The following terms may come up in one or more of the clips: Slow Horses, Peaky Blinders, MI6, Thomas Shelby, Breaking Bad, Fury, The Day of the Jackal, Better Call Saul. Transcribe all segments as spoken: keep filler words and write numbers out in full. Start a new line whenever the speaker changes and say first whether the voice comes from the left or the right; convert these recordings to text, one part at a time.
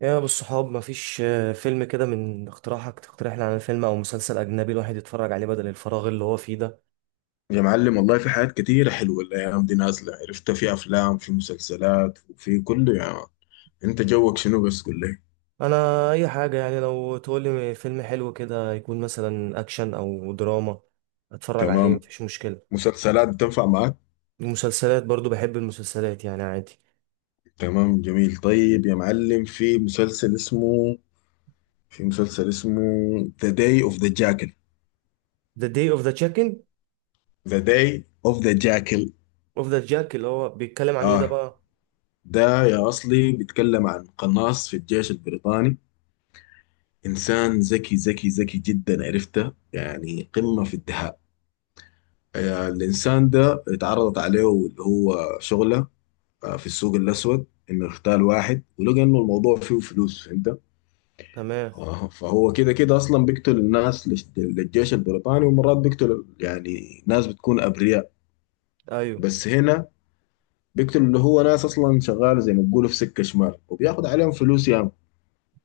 right: يا بالصحاب مفيش آه، فيلم كده من اقتراحك، تقترح لي على فيلم او مسلسل اجنبي الواحد يتفرج عليه بدل الفراغ اللي هو فيه ده.
left: يا معلم والله في حاجات كتيرة حلوة الأيام دي نازلة، عرفتها في أفلام، في مسلسلات، وفي كله يا مان. أنت جوك شنو؟ بس قول لي.
right: انا اي حاجه، يعني لو تقول لي فيلم حلو كده يكون مثلا اكشن او دراما اتفرج عليه
left: تمام.
right: مفيش مشكله.
left: مسلسلات بتنفع معاك؟
right: المسلسلات برضو بحب المسلسلات يعني عادي.
left: تمام، جميل. طيب يا معلم، في مسلسل اسمه في مسلسل اسمه The Day of the Jackal
right: The Day of the Chicken
left: The Day of the Jackal
right: of the Jack اللي هو بيتكلم عن ايه ده
left: آه،
right: بقى؟
left: ده يا أصلي بيتكلم عن قناص في الجيش البريطاني. إنسان ذكي ذكي ذكي جدا، عرفته يعني قمة في الدهاء. آه، الإنسان ده اتعرضت عليه اللي هو شغلة، آه، في السوق الأسود، إنه يختال واحد، ولقى إنه الموضوع فيه فلوس. فهمت؟
right: تمام.
left: آه، فهو كده كده أصلا بيقتل الناس للش- للجيش البريطاني، ومرات بيقتل يعني ناس بتكون أبرياء.
right: ايوه.
left: بس هنا بيقتل اللي هو ناس أصلا شغال زي ما بيقولوا في سكة شمال، وبياخد عليهم فلوس ياما.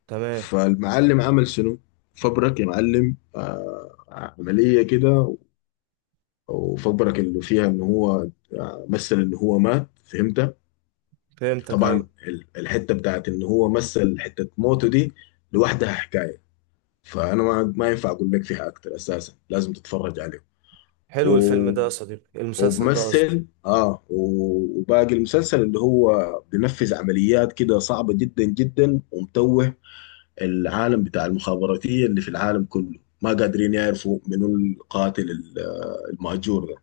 right: تمام.
left: فالمعلم عمل شنو؟ فبرك يا معلم آه، عملية كده، وفبرك اللي فيها إن هو آه، مثل إن هو مات. فهمت؟
right: فهمتك،
left: طبعا
right: ايوه.
left: ال- الحته بتاعت ان هو مثل حته موته دي لوحدها حكايه. فانا ما ما ينفع اقول لك فيها اكتر، اساسا لازم تتفرج عليه.
right: حلو الفيلم
left: و...
right: ده يا صديقي، المسلسل ده قصدي.
left: وبمثل اه و- وباقي المسلسل اللي هو بينفذ عمليات كده صعبة جدا جدا، ومتوه العالم بتاع المخابراتية اللي في العالم كله، ما قادرين يعرفوا منو القاتل ال- آه، المهجور ده.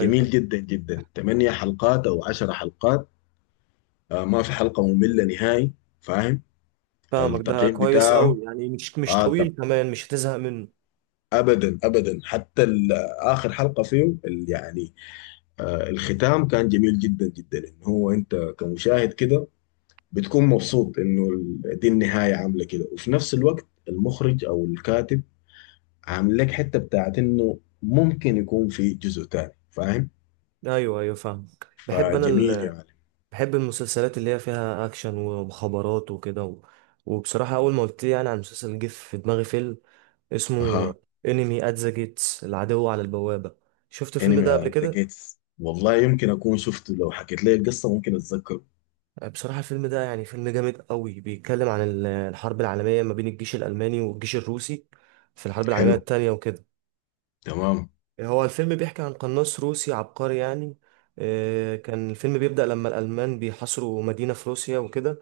left: جميل جدا جدا. ثمانية حلقات او عشرة حلقات. آه، ما في حلقة مملة نهائي. فاهم.
right: فاهمك، ده
left: التقييم
right: كويس
left: بتاعه
right: قوي يعني مش مش
left: آه ت-
right: طويل كمان، مش هتزهق منه.
left: ابدا ابدا، حتى ال- اخر حلقه فيه، ال- يعني آه الختام كان جميل جدا جدا. ان هو انت كمشاهد كده بتكون مبسوط انه ال- دي النهايه عامله كده، وفي نفس الوقت المخرج او الكاتب عامل لك حته بتاعت انه ممكن يكون في جزء تاني. فاهم.
right: ايوه ايوه فاهمك. بحب انا
left: فجميل يا
right: ال...
left: معلم.
right: بحب المسلسلات اللي هي فيها اكشن ومخابرات وكده و... وبصراحه اول ما قلت لي يعني عن مسلسل جه في دماغي فيلم اسمه
left: اها.
right: انمي ات ذا جيتس، العدو على البوابه. شفت الفيلم
left: انمي
right: ده قبل
left: انت
right: كده؟
left: جيتس، والله يمكن اكون شفته، لو حكيت لي القصه ممكن اتذكره.
right: بصراحه الفيلم ده يعني فيلم جامد قوي، بيتكلم عن ال- الحرب العالميه ما بين الجيش الالماني والجيش الروسي في الحرب العالميه
left: حلو.
right: التانية وكده.
left: تمام.
right: هو الفيلم بيحكي عن قناص روسي عبقري يعني. آه، كان الفيلم بيبدأ لما الألمان بيحاصروا مدينة في روسيا وكده،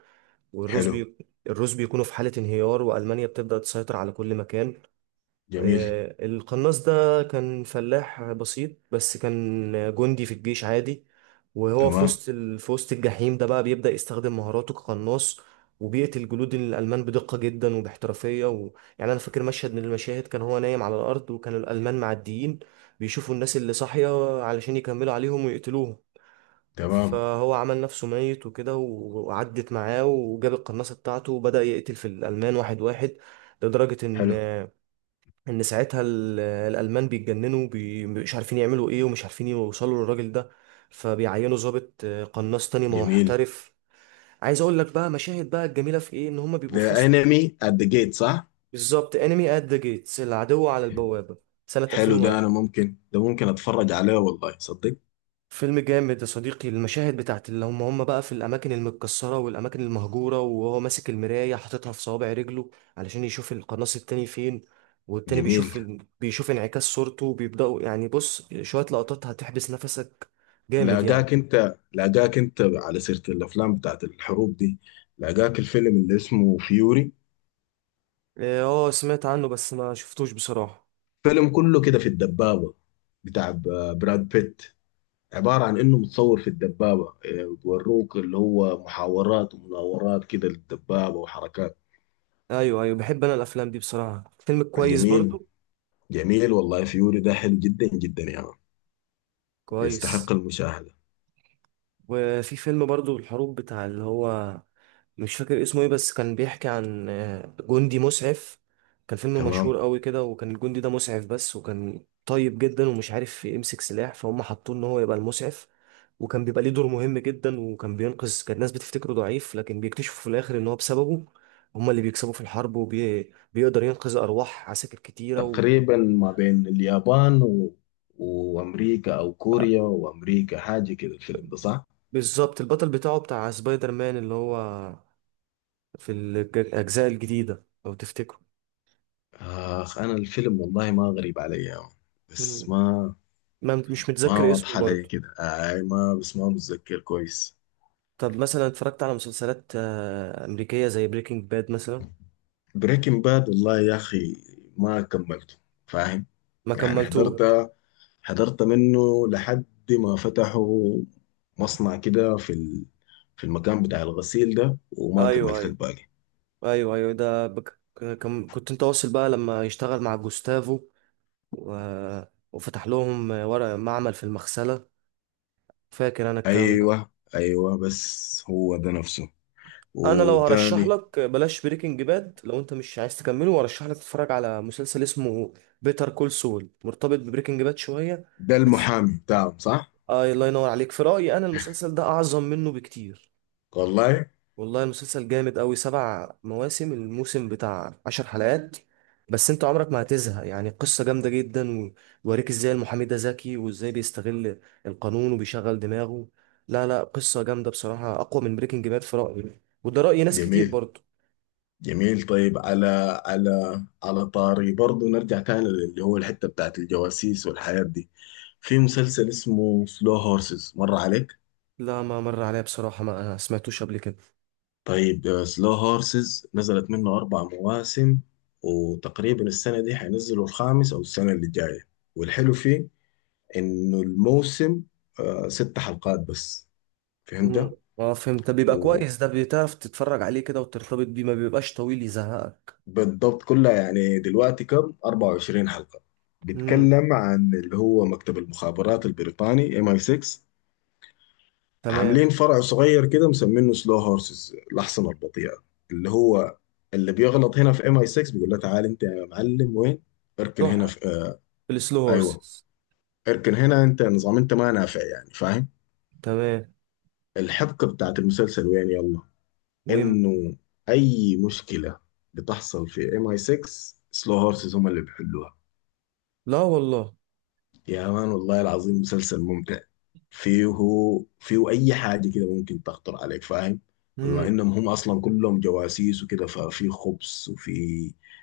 right: والروس
left: حلو.
right: بي... الروس بيكونوا في حالة انهيار وألمانيا بتبدأ تسيطر على كل مكان.
left: جميل.
right: آه، القناص ده كان فلاح بسيط بس كان جندي في الجيش عادي، وهو في
left: تمام.
right: وسط ال- في وسط الجحيم ده بقى بيبدأ يستخدم مهاراته كقناص وبيقتل جنود الألمان بدقة جدا وباحترافية و... يعني أنا فاكر مشهد من المشاهد كان هو نايم على الأرض وكان الألمان معديين بيشوفوا الناس اللي صاحية علشان يكملوا عليهم ويقتلوهم،
left: تمام.
right: فهو عمل نفسه ميت وكده و- وعدت معاه وجاب القناصة بتاعته وبدأ يقتل في الألمان واحد واحد، لدرجة إن
left: حلو.
right: ان ساعتها ال- الالمان بيتجننوا بي- مش عارفين يعملوا ايه ومش عارفين يوصلوا للراجل ده، فبيعينوا ضابط آه، قناص تاني ما هو
left: جميل.
right: محترف. عايز اقول لك بقى مشاهد بقى الجميله في ايه، ان هما بيبقوا في
left: ذا
right: وسط.
left: انمي ات ذا جيت، صح؟
right: بالظبط انمي ات ذا جيتس، العدو على البوابه، سنه
left: حلو ده، انا
right: ألفين وواحد.
left: ممكن ده ممكن اتفرج عليه والله صدق.
right: فيلم جامد يا صديقي، المشاهد بتاعت اللي هم هم بقى في الأماكن المتكسرة والأماكن المهجورة وهو ماسك المراية حاططها في صوابع رجله علشان يشوف القناص التاني فين، والتاني بيشوف،
left: جميل.
right: بيشوف انعكاس صورته وبيبدأوا يعني بص شوية لقطات هتحبس نفسك، جامد يعني.
left: لاقاك انت لاقاك انت على سيرة الافلام بتاعت الحروب دي، لاقاك الفيلم اللي اسمه فيوري؟
right: إيه، اه سمعت عنه بس ما شفتوش بصراحة.
left: فيلم كله كده في الدبابة، بتاع ب- براد بيت. عبارة عن انه متصور في الدبابة، إيه، بوروك اللي هو محاورات ومناورات كده للدبابة وحركات.
right: أيوه أيوه بحب أنا الأفلام دي بصراحة، فيلم كويس
left: جميل.
right: برضو.
left: جميل والله، فيوري ده حلو جدا جدا يا يعني.
right: كويس.
left: يستحق المشاهدة.
right: وفي فيلم برضو الحروب بتاع اللي هو مش فاكر اسمه ايه، بس كان بيحكي عن آه، جندي مسعف. كان فيلم
left: تمام.
right: مشهور قوي كده، وكان الجندي ده مسعف بس وكان طيب جدا ومش عارف يمسك سلاح فهم حطوه ان هو يبقى المسعف، وكان بيبقى ليه دور مهم جدا وكان بينقذ، كان الناس بتفتكره ضعيف لكن بيكتشفوا في الاخر ان هو بسببه هم اللي بيكسبوا في الحرب وبيقدر ينقذ ارواح عساكر كتيرة و...
left: تقريبا ما بين اليابان و... وامريكا، او كوريا وامريكا، حاجه كده الفيلم ده صح؟
right: بالظبط البطل بتاعه بتاع سبايدر مان اللي هو في الج- الاجزاء الجديدة لو تفتكروا.
left: اخ انا الفيلم والله ما غريب علي يا عم. بس
right: مم.
left: ما
right: ما مش
left: ما
right: متذكر اسمه
left: واضحه علي
right: برضه.
left: كده اي ما، بس ما متذكر كويس.
right: طب مثلا اتفرجت على مسلسلات آه، أمريكية زي بريكنج باد مثلا؟
left: بريكنج باد والله يا اخي ما كملته. فاهم؟
right: ما
left: يعني حضرت
right: كملتوش.
left: حضرت منه لحد ما فتحوا مصنع كده في ال... في المكان بتاع الغسيل ده، وما
right: ايوه
left: كملت
right: ايوه.
left: الباقي.
right: ايوه ايوه ده بك... كم... كنت انت واصل بقى لما يشتغل مع جوستافو و... وفتح لهم ورق معمل في المغسلة، فاكر انا الكلام ده.
left: ايوه ايوه، بس هو ده نفسه.
right: انا لو هرشح
left: وتاني؟
right: لك بلاش بريكنج باد، لو انت مش عايز تكمله، وارشح لك تتفرج على مسلسل اسمه بيتر كول سول، مرتبط ببريكنج باد شوية
left: ده
right: بس.
left: المحامي بتاعهم صح؟
right: آه الله ينور عليك، في رأيي أنا المسلسل ده أعظم منه بكتير.
left: والله.
right: والله المسلسل جامد أوي، سبع مواسم، الموسم بتاع عشر حلقات بس، أنت عمرك ما هتزهق يعني، قصة جامدة جدا ويوريك إزاي المحامي ده ذكي وإزاي بيستغل القانون وبيشغل دماغه. لا لا قصة جامدة بصراحة، أقوى من بريكنج باد في رأيي، وده رأي ناس كتير
left: جميل.
right: برضه.
left: جميل. طيب، على على على طاري برضو نرجع تاني اللي هو الحتة بتاعت الجواسيس والحياة دي. في مسلسل اسمه سلو هورسز، مر عليك؟
right: لا ما مر عليا بصراحة، ما سمعتوش قبل كده.
left: طيب سلو هورسز نزلت منه أربع مواسم، وتقريبا السنة دي حينزلوا الخامس أو السنة اللي جاية. والحلو فيه إنه الموسم آه، ست حلقات بس.
right: مم.
left: فهمت.
right: اه فهمت، طب بيبقى كويس ده، بتعرف تتفرج عليه كده وترتبط بيه، ما بيبقاش طويل يزهقك.
left: وبالضبط كلها يعني دلوقتي كم، أربعة وعشرين حلقة.
right: امم.
left: بيتكلم عن اللي هو مكتب المخابرات البريطاني ام اي ستة.
right: تمام.
left: عاملين فرع صغير كده مسمينه سلو هورسز، الأحصنة البطيئة، اللي هو اللي بيغلط هنا في ام اي سكس، بيقول له تعال انت يا معلم وين. اركن هنا
right: روح
left: في آه.
right: السلو
left: ايوه.
right: هورسز.
left: اركن هنا انت نظام انت ما نافع يعني. فاهم.
right: تمام.
left: الحبكة بتاعت المسلسل وين يلا،
right: ويم.
left: انه اي مشكلة بتحصل في ام اي ستة، سلو هورسز هم اللي بيحلوها.
right: لا والله.
left: يا مان والله العظيم مسلسل ممتع. فيه فيه أي حاجة كده ممكن تخطر عليك. فاهم. بما
right: امم.
left: إنهم هم أصلا كلهم جواسيس وكده، ففي خبز، وفي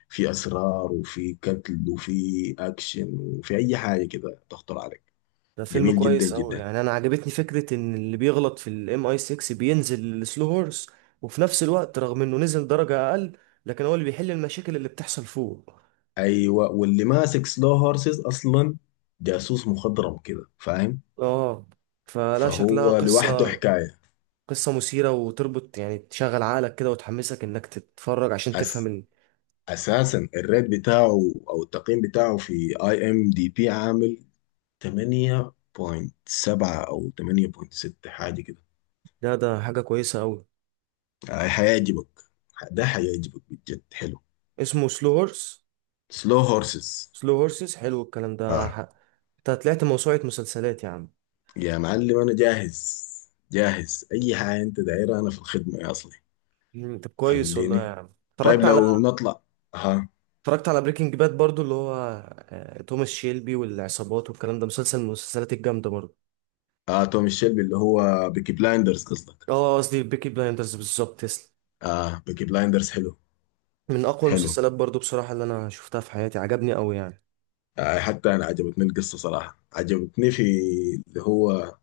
left: في أسرار، وفي قتل، وفي أكشن، وفي أي حاجة كده تخطر عليك.
right: ده فيلم
left: جميل جدا
right: كويس قوي
left: جدا.
right: يعني، انا عجبتني فكره ان اللي بيغلط في الام اي ستة بينزل السلو هورس، وفي نفس الوقت رغم انه نزل درجه اقل لكن هو اللي بيحل المشاكل اللي بتحصل فوق.
left: أيوة، واللي ماسك سلو هورسز أصلا جاسوس مخضرم كده. فاهم.
right: اه فلا شكلها
left: فهو لوحده
right: قصه،
left: حكاية.
right: قصه مثيره وتربط يعني تشغل عقلك كده وتحمسك انك تتفرج عشان تفهم
left: أس
right: ال...
left: أساسا الريت بتاعه أو التقييم بتاعه في اي ام دي بي عامل ثمانية فاصلة سبعة أو ثمانية فاصلة ستة حاجة كده.
right: ده ده حاجه كويسه قوي.
left: آه، هيعجبك. ده هيعجبك بجد، حلو.
right: اسمه سلو هورس؟
left: سلو هورسز.
right: سلو هورسز. حلو الكلام ده
left: اه.
right: ح- انت طلعت موسوعه مسلسلات يا عم.
left: يا معلم أنا جاهز. جاهز أي حاجة أنت دايرها، أنا في الخدمة يا أصلي.
right: مم، طب كويس والله يا
left: خليني.
right: عم.
left: طيب
right: اتفرجت على
left: لو نطلع. ها.
right: اتفرجت على بريكنج باد برضو اللي هو آه، توماس شيلبي والعصابات والكلام ده، مسلسل من المسلسلات الجامدة برضو.
left: آه آه، توم الشلبي اللي هو بيكي بلايندرز قصدك؟
right: اه قصدي بيكي بلايندرز بالظبط، تسلم.
left: اه بيكي بلايندرز حلو.
right: من اقوى
left: حلو.
right: المسلسلات برضو بصراحة اللي انا شفتها في حياتي، عجبني قوي يعني.
left: آه، حتى أنا عجبتني القصة صراحة. عجبتني في اللي هو،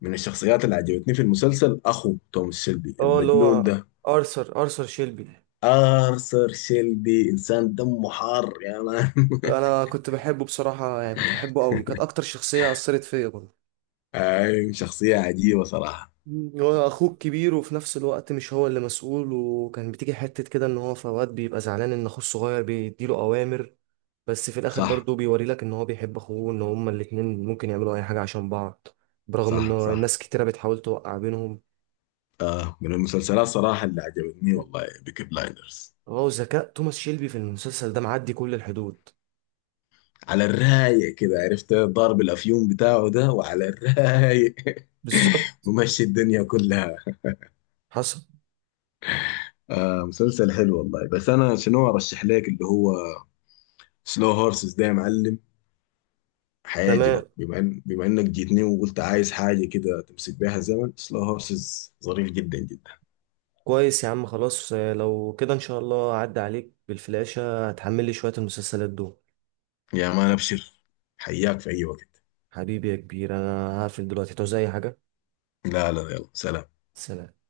left: من الشخصيات اللي عجبتني في المسلسل أخو توماس شيلبي
right: اه اللي
left: المجنون
right: هو
left: ده،
right: ارثر ارثر شيلبي.
left: آرثر شيلبي. إنسان دمه حار يا مان.
right: انا كنت بحبه بصراحة يعني، كنت بحبه قوي، كانت اكتر شخصية اثرت فيا برضو.
left: أيوة، شخصية عجيبة صراحة.
right: مم. هو اخوك كبير وفي نفس الوقت مش هو اللي مسؤول، وكان بتيجي حتة كده ان هو في اوقات بيبقى زعلان ان اخوه الصغير بيديله اوامر، بس في الاخر
left: صح.
right: برضه بيوري لك ان هو بيحب اخوه، ان هما الاتنين ممكن يعملوا اي حاجه عشان بعض برغم ان
left: صح. صح.
right: الناس كتيره بتحاول توقع بينهم.
left: آه، من المسلسلات صراحة اللي عجبتني والله بيكي بلايندرز.
right: هو ذكاء توماس شيلبي في المسلسل ده معدي كل الحدود.
left: على الرايق كده عرفت ضارب الأفيون بتاعه ده، وعلى الرايق.
right: بالظبط.
left: ممشي الدنيا كلها.
right: حصل.
left: آه مسلسل حلو والله. بس أنا شنو أرشح لك اللي هو سلو هورسز ده يا معلم، هيعجبك.
right: تمام
left: بما إن بما إنك جيتني وقلت عايز حاجة كده تمسك بيها الزمن، سلو هورسز ظريف جدا جدا.
right: كويس يا عم خلاص، آه، لو كده ان شاء الله اعدي عليك بالفلاشة هتحمل لي شوية المسلسلات دول.
left: يا مان أبشر. حياك في أي وقت.
right: حبيبي يا كبير انا هقفل دلوقتي، تعوز اي حاجة؟
left: لا لا، يلا سلام.
right: سلام.